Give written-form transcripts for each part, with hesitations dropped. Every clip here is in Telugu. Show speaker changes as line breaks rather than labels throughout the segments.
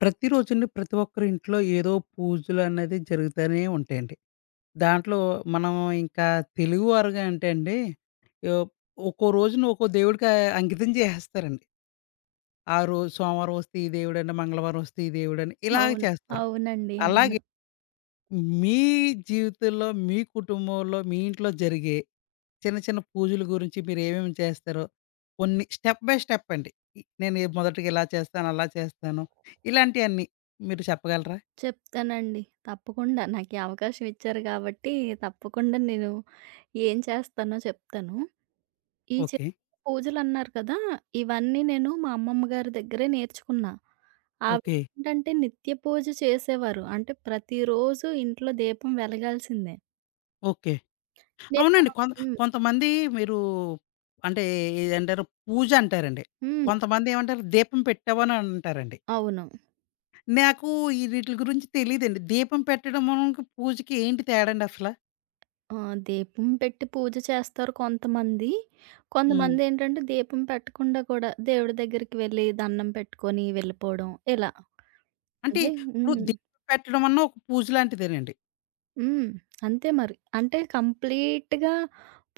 ప్రతిరోజుని ప్రతి ఒక్కరి ఇంట్లో ఏదో పూజలు అనేది జరుగుతూనే ఉంటాయండి. దాంట్లో మనం ఇంకా తెలుగువారుగా అంటే అండి, యొ ఒక్కో రోజున ఒక్కో దేవుడికి అంకితం చేసేస్తారండి. ఆ రోజు సోమవారం వస్తే ఈ దేవుడని, మంగళవారం వస్తే ఈ దేవుడని ఇలాగ
అవును.
చేస్తారు.
అవునండి. అవును.
అలాగే మీ జీవితంలో, మీ కుటుంబంలో, మీ ఇంట్లో జరిగే చిన్న చిన్న పూజల గురించి మీరేమేమి చేస్తారో, కొన్ని స్టెప్ బై స్టెప్ అండి. నేను మొదటిగా ఇలా చేస్తాను, అలా చేస్తాను. ఇలాంటియన్నీ మీరు చెప్పగలరా?
చెప్తానండి. తప్పకుండా. నాకీ అవకాశం ఇచ్చారు గాబట్టి, తప్పకుండా నేను ఏం చేస్తానో చెప్తాను. ఈ చిన్న
ఓకే.
పూజలన్నారు కదా! ఇవన్నీ నేను మా అమ్మమ్మ గారి దగ్గరే నేర్చుకున్నా.
ఓకే.
ఆవిడేంటంటే నిత్య పూజ చేసేవారు. అంటే ప్రతిరోజు ఇంట్లో దీపం వెలగాల్సిందే.
ఓకే.
నేను
అవునండి.
హ్మ్.
కొంతమంది మీరు అంటే ఏదంటారు పూజ అంటారండి.
హ్మ్.
కొంతమంది ఏమంటారు దీపం పెట్టావా అని అంటారండి.
అవును.
నాకు ఈ వీటిల గురించి తెలీదండి. దీపం పెట్టడం పూజకి ఏంటి తేడా అండి అసల?
ఆ! దీపం పెట్టి పూజ చేస్తారు కొంతమంది.
హ్మ్.
కొంతమందేంటంటే దీపం పెట్టకుండా కూడా దేవుడి దగ్గరికి వెళ్లి దండం పెట్టుకొని వెళ్ళిపోవడం ఇలా.
అంటే
అంటే
ఇప్పుడు
హ్మ్.
దీపం పెట్టడం అన్నా ఒక పూజ లాంటిదేనండి.
హ్మ్. అంతే మరి. అంటే కంప్లీట్‌గా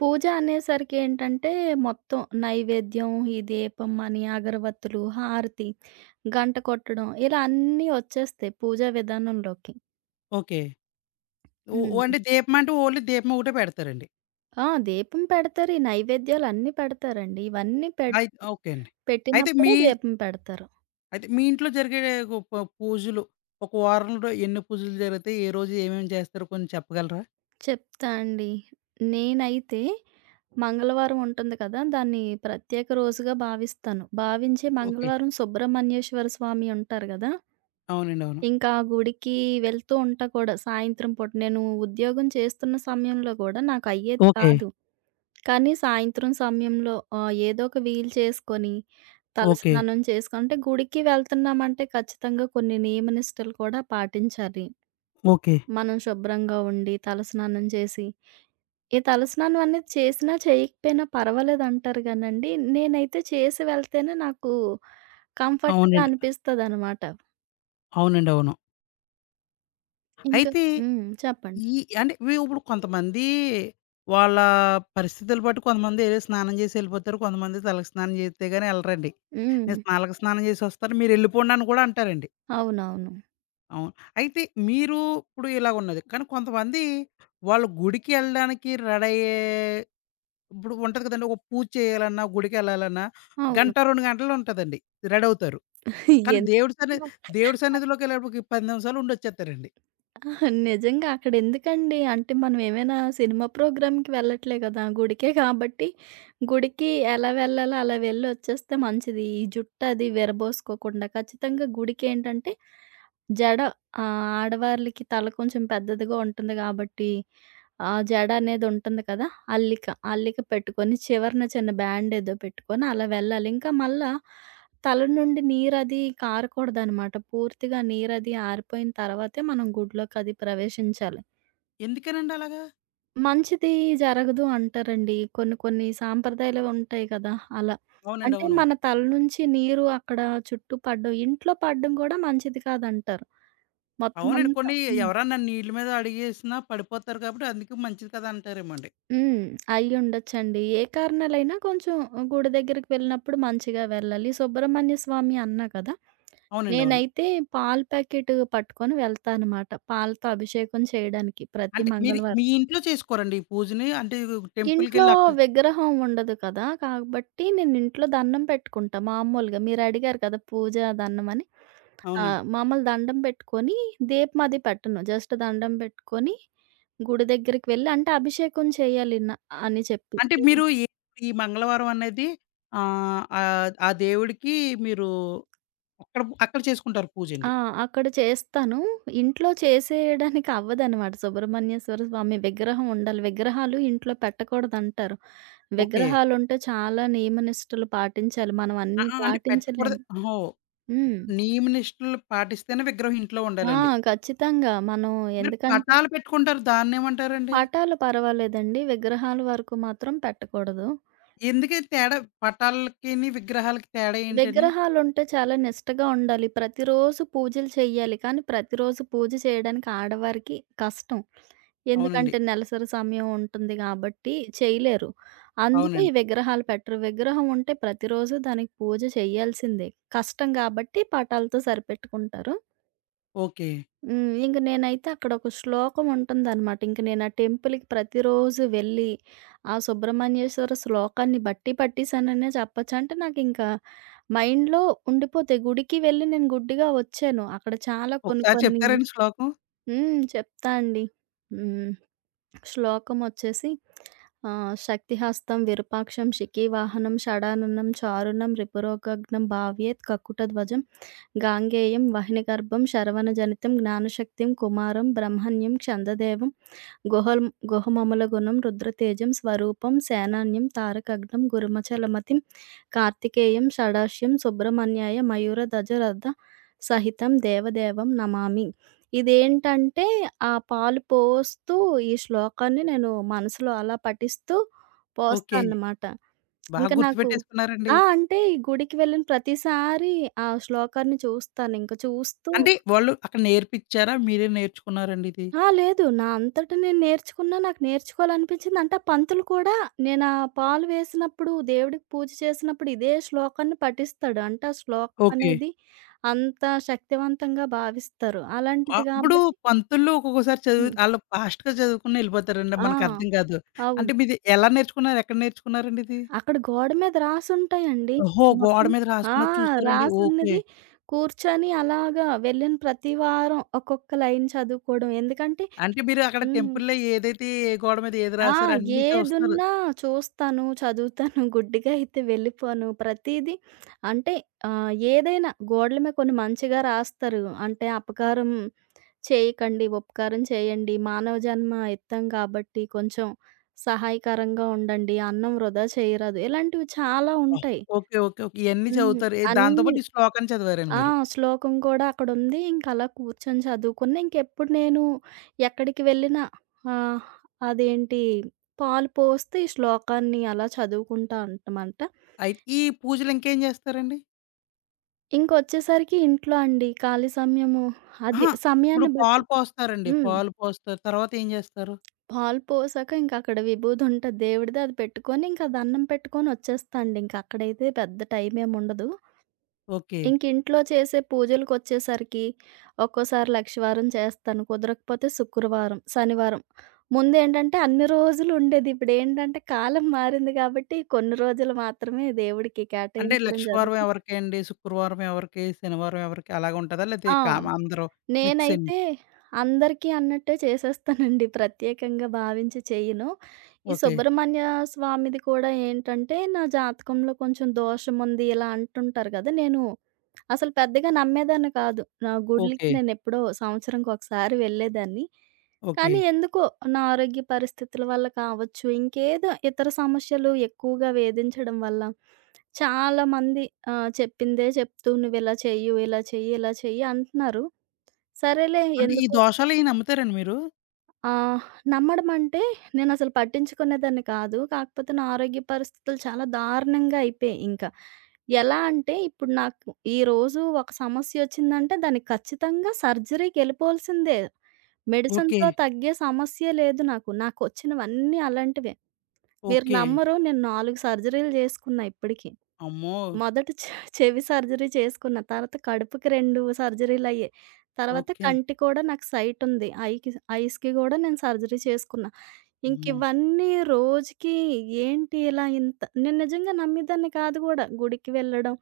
పూజ అనేసరికి ఏంటంటే మొత్తం నైవేద్యం, ఈ దీపం అని, అగరబత్తులు, హారతి, గంట కొట్టడం ఇలా అన్నీ వచ్చేస్తాయి పూజా విధానంలోకి.
ఓకే. ఓ ఓ
హ్మ్.
అంటే దీపం అంటే ఓన్లీ దీపం ఒకటే పెడతారండి.
ఆ! దీపం పెడతారు. ఈ నైవేద్యాలన్నీ పెడతారండి. ఇవన్నీ
అయి ఓకే అండి. అయితే మీ
పెట్టినప్పుడే దీపం పెడతారు.
అయితే మీ ఇంట్లో జరిగే గు ప పూజలు ఒక వారంలో ఎన్ని పూజలు జరుగుతాయి? ఏ రోజు ఏమేమి చేస్తారో కొంచెం చెప్పగలరా?
చెప్తా అండి. నేనైతే మంగళవారం ఉంటుంది కదా! దాన్ని ప్రత్యేక రోజుగా భావిస్తాను. భావించి
ఓకే.
మంగళవారం సుబ్రహ్మణ్యేశ్వర స్వామి ఉంటారు గదా!
అవునండి. అవును.
ఇంకా ఆ గుడికి వెళ్తూ ఉంటా కూడా సాయంత్రం పూట. నేను ఉద్యోగం చేస్తున్న సమయంలో గూడా నాకయ్యేది
ఓకే.
కాదు. కానీ సాయంత్రం సమయంలో ఏదో ఒక వీలు చేసుకొని,
ఓకే.
తలస్నానం చేసుకొని అంటే గుడికి వెళ్తున్నామంటే ఖచ్చితంగా కొన్ని నియమనిష్టలు కూడా పాటించాలి.
ఓకే.
మనం శుభ్రంగా ఉండి, తలస్నానం చేసి ఈ తలస్నానం అనేది చేసినా, చేయకపోయినా పర్వాలేదంటారు గానండి. నేనైతే చేసి వెళ్తేనే నాకు కంఫర్ట్‌గా
అవునండి.
అనిపిస్తదనమాట.
అవునండి. అవును.
ఇంకా
అయితే
హ్మ్. చెప్పండి.
ఈ అంటే ఇవి ఇప్పుడు కొంతమంది వాళ్ళ పరిస్థితులు బట్టి కొంతమంది స్నానం చేసి ఎళ్ళిపోతారు. కొంతమంది తలకి స్నానం చేస్తే గాని ఎళ్ళరండి.
హ్మ్.
నేను తలకి స్నానం చేసి వస్తాను. మీరు ఎళ్ళిపోండి అని కూడా అంటారండి.
అవునవును.
అవును. అయితే మీరు ఇప్పుడు ఇలాగున్నది. కానీ కొంతమంది వాళ్ళు గుడికి ఎళ్ళడానికి రెడీ అయ్యే ఇప్పుడు ఉంటది కదండీ! ఒక పూజ చేయాలన్నా, గుడికెళ్ళాలన్నా
అవును.
గంట, 2 గంటలు ఉంటదండి. రెడీ అవుతారు. కానీ
ఎంత
దేవుడి సన్నిధిలోకెళ్ళేటప్పటికి 10 నిమిషాలు ఉండొచ్చేత్తారండి.
ఆహా! నిజంగా అక్కడెందుకండి? అంటే మనం ఏమైనా సినిమా ప్రోగ్రామ్‌కి వెళ్ళట్లే కదా! గుడికే కాబట్టి, గుడికి ఎలా వెళ్ళాలో అలా వెళ్ళొచ్చేస్తే మంచిది. ఈ జుట్టు అది విరబోసుకోకుండా. ఖచ్చితంగా గుడికేంటంటే జడ ఆహ్, ఆడవాళ్ళకి తల కొంచెం పెద్దదిగా ఉంటుంది కాబట్టి, ఆ జడ అనేది ఉంటుంది కదా! అల్లిక. అల్లిక పెట్టుకొని చివరన చిన్న బ్యాండ్ ఏదో పెట్టుకొని అలా వెళ్ళాలి. ఇంకా మళ్ళా తల నుండి నీరది కారకూడదనమాట. పూర్తిగా నీరది ఆరిపోయిన తర్వాతే మనం గుడిలోకది ప్రవేశించాలి.
ఎందుకనండి అలాగా?
మంచిది జరగదు అంటారండి. కొన్ని కొన్ని సాంప్రదాయాలుంటాయి కదా! అలా.
అవునండి.
అంటే
అవును.
మన తల నుంచి నీరు అక్కడ చుట్టూ పడడం, ఇంట్లో పడడం గూడా మంచిది కాదంటారు. మొత్తం
అవునండి.
అంతా. హ్మ్.
ఎవరన్నా నీళ్ళ మీద అడుగేసినా పడిపోతారు కాబట్టి అందుకే మంచిది కదా అంటారేమో అండి.
హ్మ్. అయ్యుండొచ్చండి. ఏ కారణాలైనా కొంచెం గుడి దగ్గరికి వెళ్ళినప్పుడు మంచిగా వెళ్ళాలి. సుబ్రహ్మణ్య స్వామి అన్నా కదా!
అవునండి. అవును.
నేనైతే పాలు ప్యాకెట్ పట్టుకొని వెళ్తానమాట. పాలతో అభిషేకం చేయడానికి ప్రతి
అంటే మీరు
మంగళవారం.
మీ ఇంట్లో చేసుకోరండి ఈ పూజని? అంటే
ఇంట్లో
టెంపుల్‌కెళ్ళి అక్కడ
విగ్రహం ఉండదు కదా! కాబట్టి నేను ఇంట్లో దండం పెట్టుకుంటా మామూలుగా. మీరడిగారు కదా! పూజ దండం అని. ఆ!
అవునండి.
మామూలు దండం పెట్టుకొని దీపం అది పెట్టను. జస్ట్ దండం పెట్టుకొని గుడి దగ్గరికి వెళ్ళి అంటే అభిషేకం చేయాలి న అని చెప్పి.
అంటే మీరు ఏ ఈ మంగళవారం అనేది ఆహ్, ఆహ్, ఆ దేవుడికి మీరు అక్కడ అక్కడ చేసుకుంటారు
ఆ!
పూజండి.
అక్కడ చేస్తాను. ఇంట్లో చేసేయడానికి అవ్వదనమాట. సుబ్రహ్మణ్యేశ్వర స్వామి విగ్రహం ఉండాలి. విగ్రహాలు ఇంట్లో పెట్టకూడదంటారు.
ఓకే.
విగ్రహాలుంటే చాలా నియమనిష్టలు పాటించాలి. మనం
ఆ!
అన్నీ
ఆ! అంటే పెట్టకూడదు
పాటించలేము.
ఓహో!
హ్మ్.
నియమ నిష్టలు పాటిస్తేనే విగ్రహం ఇంట్లో
ఆ!
ఉండాలండి.
ఖచ్చితంగా. మనం
మీరు
ఎందుకంటే
పటాలు పెట్టుకుంటారు దాన్నేమంటారండి?
పటాలు పర్వాలేదండి. విగ్రహాల వరకు మాత్రం పెట్టకూడదు.
ఎందుకు ఈ తేడా పటాలకిని, విగ్రహాలకి తేడా ఏంటండి?
విగ్రహాలుంటే చాలా నిష్టగా ఉండాలి. ప్రతిరోజు పూజలు చెయ్యాలి. కానీ, ప్రతిరోజు పూజ చేయడానికి ఆడవారికి కష్టం.
అవునండి.
ఎందుకంటే, నెలసరి సమయం ఉంటుంది గాబట్టి చేయలేరు. అందుకు ఈ
అవునండి.
విగ్రహాలు పెట్టరు. విగ్రహం ఉంటే ప్రతిరోజు దానికి పూజ చెయ్యాల్సిందే. కష్టం గాబట్టి పటాలతో సరిపెట్టుకుంటారు.
ఓకే.
ఇంక నేనైతే అక్కడొక శ్లోకం ఉంటుందనమాట. ఇంక నేను ఆ టెంపుల్‌కి ప్రతిరోజు వెళ్ళి, ఆ సుబ్రహ్మణ్యేశ్వర శ్లోకాన్ని బట్టి పట్టేసాననే చెప్పొచ్చు. అంటే నాకింకా మైండ్‌లో ఉండిపోతాయి. గుడికి వెళ్ళి నేను గుడ్డిగా వచ్చాను. అక్కడ చాలా కొన్ని
ఒకసారి
కొన్ని
చెప్తారండి శ్లోకం?
చెప్తా అండి. హ్మ్. శ్లోకం వచ్చేసి శక్తిహస్తం విరూపాక్షం శిఖీవాహనం షడాననం చారుణం రిపురోగగ్నం భావ్యేత్ కకుటధ్వజం గాంగేయం వహ్నిగర్భం శరవణజనితం జ్ఞానశక్తిం కుమారం బ్రహ్మణ్యం ఛందదేవం గుహల్ గుహమముల గుణం రుద్రతేజం స్వరూపం సేనాన్యం తారకగ్నం గురుమచలమతిం కార్తికేయం షడాశ్యం సుబ్రహ్మణ్యాయ మయూరధజ రథ సహితం దేవదేవం నమామి. ఇదేంటంటే ఆ పాలు పోస్తూ ఈ శ్లోకాన్ని నేను మనసులో అలా పఠిస్తూ
ఓకే.
పోస్తానన్నమాట.
బాగా
ఇంక నాకు
గుర్తుపెట్టేసుకున్నారండి.
ఆ! అంటే ఈ గుడికి వెళ్ళిన ప్రతిసారి ఆ శ్లోకాన్ని చూస్తానింక. చూస్తూ
అంటే వాళ్ళు అక్కడ నేర్పిచ్చారా? మీరే నేర్చుకున్నారండి ఇది?
ఆ! లేదు. నా అంతట నేను నేర్చుకున్నా, నాకు నేర్చుకోవాలనిపించింది. అంటే ఆ పంతులు కూడా నేను ఆ పాలు వేసినప్పుడు, దేవుడికి పూజ చేసినప్పుడు ఇదే శ్లోకాన్ని పఠిస్తాడు. అంటే ఆ శ్లోకం
ఓకే.
అనేది అంత శక్తివంతంగా భావిస్తారు. అలాంటిది
ఆహ్, ఇప్పుడు
గాబట్టి
పంతులు ఒక్కొక్కసారి చదువు
హ్మ్.
ఆళ్ళు ఫాస్ట్‌గా చదువుకుని ఎళ్ళిపోతారండి.
ఆ!
మనకర్థం కాదు. అంటే
అవును.
మీది ఎలా నేర్చుకున్నారు? ఎక్కడ నేర్చుకున్నారండి ఇది?
అక్కడ గోడ మీద రాసుంటాయండి.
ఓహో! గోడ
మొత్తం
మీద
ఆ!
రాసున్నది చూసారండి. ఓకే.
రాసున్నది కూర్చొని అలాగా వెళ్ళిన ప్రతి వారం ఒక్కొక్క లైన్ చదువుకోవడం. ఎందుకంటే
అంటే మీరు అక్కడ
హ్మ్.
టెంపుల్‌లో ఏదైతే ఏ గోడ మీద ఏది
ఆ!
రాసారో అన్నీ చూస్తున్నారు.
ఏదున్నా చూస్తాను, చదువుతాను. గుడ్డిగా అయితే వెళ్ళిపోను. ప్రతీదీ అంటే ఏదైనా గోడల మీద కొన్ని మంచిగా రాస్తారు. అంటే "అపకారం చేయకండి, ఉపకారం చేయండి. మానవ జన్మ ఎత్తాం కాబట్టి కొంచెం సహాయకరంగా ఉండండి. అన్నం వృధా చేయరాదు." ఇలాంటివి చాలా ఉంటాయి.
ఓకే. ఓకే. ఓకే. ఇయన్నీ
హ్మ్.
చదువుతారు. దాంతో
అన్నీ.
పాటు ఈ శ్లోకాన్ని చదివారండి
ఆ!
మీరు.
శ్లోకం కూడా అక్కడుంది. ఇంకలా కూర్చొని చదువుకున్నా. ఇంకెప్పుడు నేను ఎక్కడికి వెళ్ళినా ఆహ్, అదేంటి పాలు పోస్తూ ఈ శ్లోకాన్ని అలా చదువుకుంటా ఉంటామంట.
అయితే ఈ పూజలు ఇంకేం చేస్తారండి?
ఇంకొచ్చేసరికి ఇంట్లో అండి ఖాళీ సమయము అదే
అహా! ఇప్పుడు
సమయాన్ని బట్టి
పాలు పోస్తారండి.
హ్మ్.
పాలు పోస్తారు. తర్వాత ఏం జేస్తారు?
పాలు పోసాక ఇంకక్కడ విభూదుంటది దేవుడిది. అది పెట్టుకొని, ఇంక దండం పెట్టుకొని వచ్చేస్తా అండి. ఇంకక్కడైతే పెద్ద టైమేముండదు.
ఓకే.
ఇంకింట్లో చేసే పూజలకొచ్చేసరికి ఒక్కోసారి లక్షవారం చేస్తాను. కుదరకపోతే శుక్రవారం, శనివారం. ముందేంటంటే అన్ని రోజులు ఉండేది. ఇప్పుడేంటంటే కాలం మారింది కాబట్టి కొన్ని రోజులు మాత్రమే దేవుడికి
అంటే
కేటాయించడం
లక్షవారం
జరుగుతుంది.
ఎవరికే అండి? శుక్రవారం ఎవరికీ? శనివారం ఎవరికీ? అలాగుంటదా? లేతే
ఆ!
కామ అందరూ మిక్స్ అండి.
నేనైతే అందరికీ అన్నట్టే చేసేస్తానండి. ప్రత్యేకంగా భావించి చెయ్యను. ఈ
ఓకే.
సుబ్రహ్మణ్య స్వామిది కూడా ఏంటంటే, నా జాతకంలో కొంచెం దోషముంది ఇలా అంటుంటారు గదా! నేను అసలు పెద్దగా నమ్మేదాన్ని కాదు. నా గుడులకి
ఓకే.
నేనెప్పుడో సంవత్సరానికొకసారి వెళ్ళేదాన్ని.
ఓకే.
కానీ ఎందుకో నా ఆరోగ్య పరిస్థితుల వల్ల కావచ్చు, ఇంకేదో ఇతర సమస్యలు ఎక్కువగా వేధించడం వల్ల చాలామంది చెప్పిందే చెప్తూ "నువ్విలా చెయ్యి, ఇలా చెయ్యి, ఇలా చెయ్యి" అంటున్నారు. సరేలే
అంటే ఈ
ఎందుకు
దోషాలయి నమ్ముతారండి మీరు?
ఆ! నమ్మడం అంటే నేనసలు పట్టించుకునేదాన్ని కాదు. కాకపోతే నా ఆరోగ్య పరిస్థితులు చాలా దారుణంగా అయిపోయాయి ఇంకా. ఎలా అంటే ఇప్పుడు నాకు ఈరోజు ఒక సమస్యొచ్చిందంటే దానికి ఖచ్చితంగా సర్జరీకెళ్ళిపోవాల్సిందే.
ఓకే.
మెడిసిన్‌తో తగ్గే సమస్యే లేదు నాకు. నాకొచ్చినవన్నీ అలాంటివే. మీరు
ఓకే.
నమ్మరు నేను 4 సర్జరీలు జేసుకున్నా ఇప్పటికి.
అమ్మో!
మొదట చెవి సర్జరీ చేసుకున్న. తర్వాత కడుపుకి 2 సర్జరీలయ్యాయి. తర్వాత
ఓకే అండి.
కంటికి కూడా నాకు సైట్ ఉంది. ఐకి ఐస్‌కి గూడా నేను సర్జరీ చేసుకున్నా.
అమ్మో!
ఇంకివన్నీ రోజుకి ఏంటి ఇలా ఇంత నేను నిజంగా నమ్మేదాన్ని కాదు గూడా. గుడికి వెళ్ళడం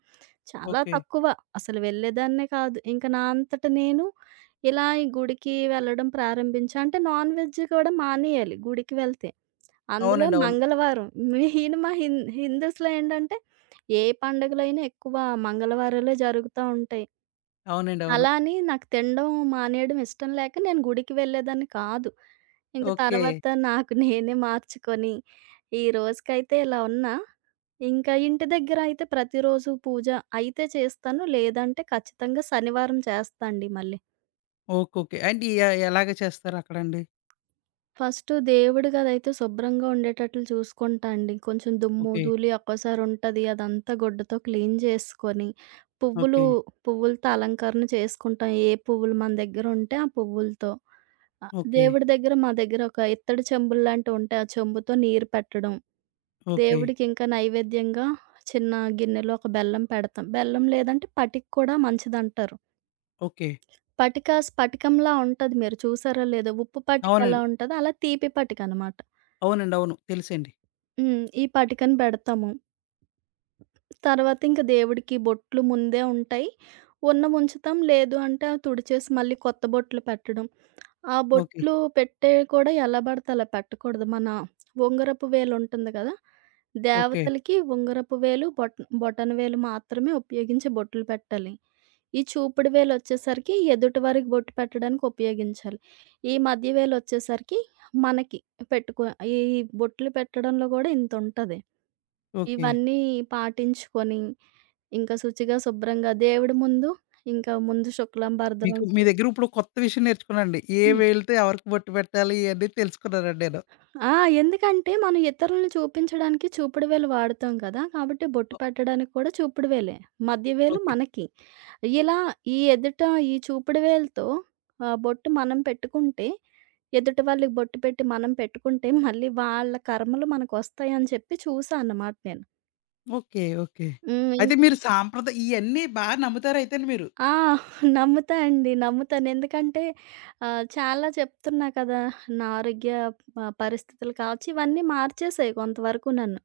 చాలా
ఓకే.
తక్కువ. అసలు వెళ్ళేదాన్నే కాదు. ఇంక నా అంతట నేను ఇలా ఈ గుడికి వెళ్ళడం ప్రారంభించా. అంటే నాన్ వెజ్ కూడా మానేయాలి గుడికి వెళ్తే. అందులో
అవునండి. అవును.
మంగళవారం. మెయిన్ మా హిందూస్‌లో ఏంటంటే, ఏ పండుగలైనా ఎక్కువ మంగళవారాలే జరుగుతా ఉంటాయి.
అవునండి. అవును.
అలా అని నాకు తినడం మానేయడం ఇష్టం లేక నేను గుడికి వెళ్ళేదాన్ని కాదు. ఇంక
ఓకే.
తర్వాత నాకు నేనే మార్చుకొని, ఈ రోజుకైతే ఇలా ఉన్నా. ఇంకా ఇంటి దగ్గర అయితే ప్రతిరోజు పూజ అయితే చేస్తాను. లేదంటే ఖచ్చితంగా శనివారం చేస్తా అండి మళ్ళీ.
ఓకోకే. అంటే ఎలాగ చేస్తారక్కడండి?
ఫస్టు దేవుడి గదైతే శుభ్రంగా ఉండేటట్లు చూసుకుంటా అండి. కొంచెం దుమ్ము,
ఓకే.
ధూళి ఒక్కోసారుంటది. అదంతా గుడ్డతో క్లీన్ జేసుకొని, పువ్వులు
ఓకే.
పువ్వులతో అలంకరణ చేసుకుంటాం. ఏ పువ్వులు మన దగ్గరుంటే ఆ పువ్వులతో.
ఓకే.
దేవుడి దగ్గర మా దగ్గర ఒక ఇత్తడి చెంబుల్లాంటివుంటాయి. ఆ చెంబుతో నీరు పెట్టడం.
ఓకే.
దేవుడికింకా నైవేద్యంగా చిన్న గిన్నెలో ఒక బెల్లం పెడతాం. బెల్లం లేదంటే పటిక కూడా మంచిదంటారు.
ఓకే.
పటిక స్ఫటికంలా ఉంటది. మీరు చూసారో లేదో? ఉప్పు పటికెలా
అవునండి.
ఉంటదో అలా తీపి పటికనమాట.
అవునండి. అవును. తెలుసండి.
ఈ పటికను పెడతాము. తర్వాత ఇంక దేవుడికి బొట్లు ముందే ఉంటాయి. ఉన్నవి ఉంచుతాం. లేదు అంటే అవి తుడిచేసి మళ్ళీ కొత్త బొట్లు పెట్టడం. ఆ
ఓకే.
బొట్లు పెట్టేవి కూడా ఎలా పడితే అలా పెట్టకూడదు. మన ఉంగరపు వేలు ఉంటుంది కదా!
ఓకే.
దేవతలకి ఉంగరపు వేలు, బొటన వేలు మాత్రమే ఉపయోగించి బొట్లు పెట్టాలి. ఈ చూపుడు వేలొచ్చేసరికి ఎదుటి వారికి బొట్టు పెట్టడానికి ఉపయోగించాలి. ఈ మధ్య వేలొచ్చేసరికి మనకి పెట్టుకో ఈ బొట్లు పెట్టడంలో గూడా ఇంతుంటది.
ఓకే.
ఇవన్నీ పాటించుకొని, ఇంకా శుచిగా, శుభ్రంగా దేవుడి ముందు ఇంకా ముందు శుక్లాంబరధరం
మీ దగ్గర ఇప్పుడు కొత్త విషయం నేర్చుకున్నానండి. ఏ
హ్మ్.
వేలుతో ఎవరికి బొట్టు పెట్టాలి ఇయన్నీ తెలుసుకున్నానండి నేను.
ఆ! ఎందుకంటే మనం ఇతరులని చూపించడానికి చూపుడు వేలు వాడతాం కదా! కాబట్టి బొట్టు
ఓ
పెట్టడానికి కూడా చూపుడు వేలే. మధ్య వేలు
ఓకే.
మనకి. ఇలా ఈ ఎదుట ఈ చూపుడు వేలుతో బొట్టు మనం పెట్టుకుంటే, ఎదుటి వాళ్ళకి బొట్టు పెట్టి మనం పెట్టుకుంటే మళ్ళీ వాళ్ళ కర్మలు మనకొస్తాయని చెప్పి చూసా అన్నమాట నేను.
ఓకే. ఓకే. అయితే
ఇంక
మీరు సాంప్రదాయ ఇయన్నీ బా నమ్ముతారైతేను మీరు.
ఆ! నమ్ముతా అండి. నమ్ముతాను. ఎందుకంటే చాలా చెప్తున్నా కదా! నా ఆరోగ్య పరిస్థితులు కావచ్చు, ఇవన్నీ మార్చేసాయి కొంతవరకు నన్ను.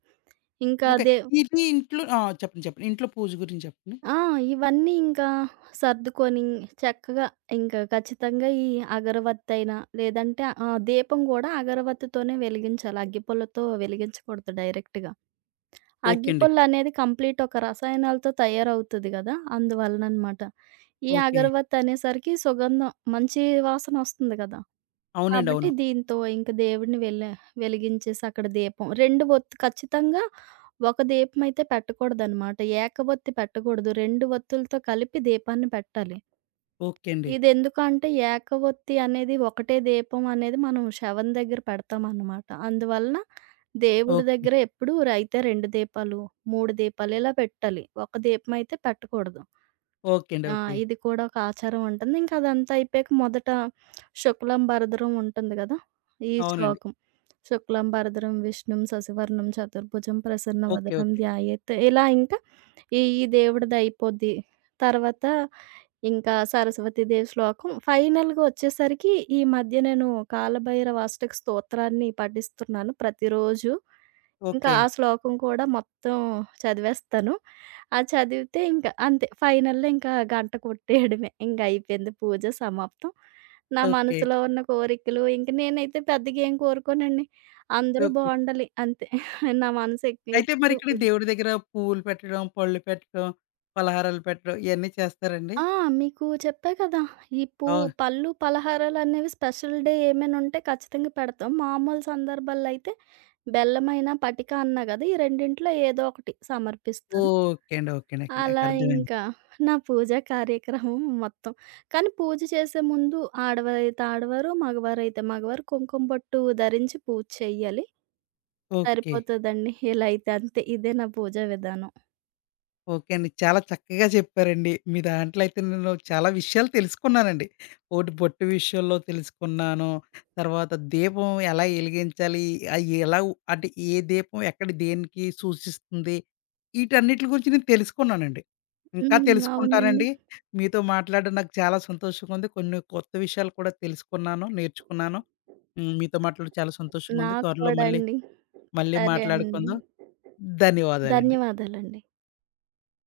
ఇంకా
ఓకే.
అదే
ఇది ఇంట్లో ఆ! చెప్పండి. చెప్పండి. ఇంట్లో పూజ గురించి చెప్పండి.
ఆ! ఇవన్నీ ఇంకా సర్దుకొని చక్కగా ఇంకా ఖచ్చితంగా ఈ అగరవత్తి అయినా, లేదంటే దీపం గూడా అగరవత్తితోనే వెలిగించాలి. అగ్గిపుల్లతో వెలిగించకూడదు డైరెక్ట్‌గా.
ఓకే అండి.
అగ్గిపుల్లనేది కంప్లీట్ ఒక రసాయనాలతో తయారవుతది గదా! అందువలననమాట. ఈ
ఓకే.
అగరవత్తి అనేసరికి సుగంధం మంచి వాసనొస్తుంది గదా!
అవునండి.
కాబట్టి
అవును.
దీంతో ఇంక దేవుడిని వెలిగించేసి అక్కడ దీపం 2 ఒత్తు ఖచ్చితంగా ఒక దీపం అయితే పెట్టకూడదనమాట. ఏకవొత్తి పెట్టకూడదు. 2 ఒత్తులతో కలిపి దీపాన్ని పెట్టాలి.
ఓకే అండి.
ఇదెందుకంటే ఏకవొత్తి అనేది ఒకటే దీపం అనేది మనం శవం దగ్గర పెడతామన్నమాట. అందువలన దేవుడి
ఓకే.
దగ్గర ఎప్పుడూ ర అయితే 2 దీపాలు, 3 దీపాలు ఇలా పెట్టాలి. ఒక దీపం అయితే పెట్టకూడదు.
ఓకే అండి.
ఆ!
ఓకే.
ఇది కూడా ఒక ఆచారం ఉంటుంది. ఇంకా అదంతా అయిపోయాక మొదట శుక్లం భరధరం ఉంటుంది గదా! ఈ
అవునండి.
శ్లోకం. శుక్లం భరధరం విష్ణుం శశివర్ణం చతుర్భుజం
ఓకే.
ప్రసన్నవదనం
ఓకే.
ధ్యాయేత్ ఇలా ఇంకా ఈ ఈ దేవుడిదయిపోద్ది. తర్వాత ఇంకా సరస్వతీదేవి శ్లోకం. ఫైనల్‌గా ఒచ్చేసరికి ఈ మధ్య నేను కాలభైరవ అష్టక స్తోత్రాన్ని పఠిస్తున్నాను ప్రతిరోజు. ఇంకా
ఓకే.
ఆ శ్లోకం కూడా మొత్తం చదివేస్తాను. అది చదివితే ఇంకా అంతే ఫైనల్‌లో ఇంకా గంట కొట్టేయడమే. ఇంగయిపోయింది పూజ సమాప్తం. నా
ఓకే.
మనసులో ఉన్న కోరికలు ఇంక నేనైతే పెద్దగా ఏం కోరుకోనండి. అందరూ
ఓకే.
బావుండాలి అంతే. నా మనసు
అయితే మరి
ఎప్పుడు
ఇక్కడ దేవుడి దగ్గర పువ్వులు పెట్టడం, పళ్ళు పెట్టడం, పలహారాలు పెట్టడం ఇయన్నీ చేస్తారండి?
ఆ! మీకు చెప్పా కదా! ఇప్పు
ఓహ్!
పళ్ళు, పలహారాలనేవి స్పెషల్ డే ఏమైనుంటే ఖచ్చితంగా పెడతాం. మామూలు సందర్భాల్లో అయితే బెల్లమైన, పటిక అన్నా గదా! ఈ రెండిట్లో ఏదో ఒకటి సమర్పిస్తాను.
ఓకే అండి. ఓకే అండి. ఓకే అండి.
అలా
నాకు అర్థమైంది.
ఇంకా నా పూజా కార్యక్రమం మొత్తం. కానీ పూజ చేసే ముందు ఆడవారైతే ఆడవారు, మగవారైతే మగవారు కుంకుమ బొట్టు ధరించి పూజ చెయ్యాలి.
ఓకే.
సరిపోతదండి. ఇలా అయితే అంతే. ఇదే నా పూజా విధానం.
ఓకే అండి. చాలా చక్కగా చెప్పారండి. మీ దాంట్లో అయితే నేను చాలా విషయాలు తెలుసుకున్నానండి. ఒకటి బొట్టు విషయంలో తెలుసుకున్నాను. తర్వాత దీపం ఎలా ఎలిగించాలి? అంటే ఏ దీపం ఎక్కడ దేనికి సూచిస్తుంది? ఈటన్నిట్లి గురించి నేను తెలుసుకున్నానండి. ఇంకా
అవునండి.
తెలుసుకుంటానండి. మీతో మాట్లాడడం నాకు చాలా సంతోషంగా ఉంది. కొన్ని కొత్త విషయాలు కూడా తెలుసుకున్నాను, నేర్చుకున్నాను. హ్మ్. మీతో మాట్లాడడం చాలా సంతోషంగా ఉంది.
నాకు
త్వరలో
కూడా
మళ్ళీ
అండి.
మళ్ళీ
సరే అండి.
మాట్లాడుకుందాం. ధన్యవాదాలండి.
ధన్యవాదాలండి.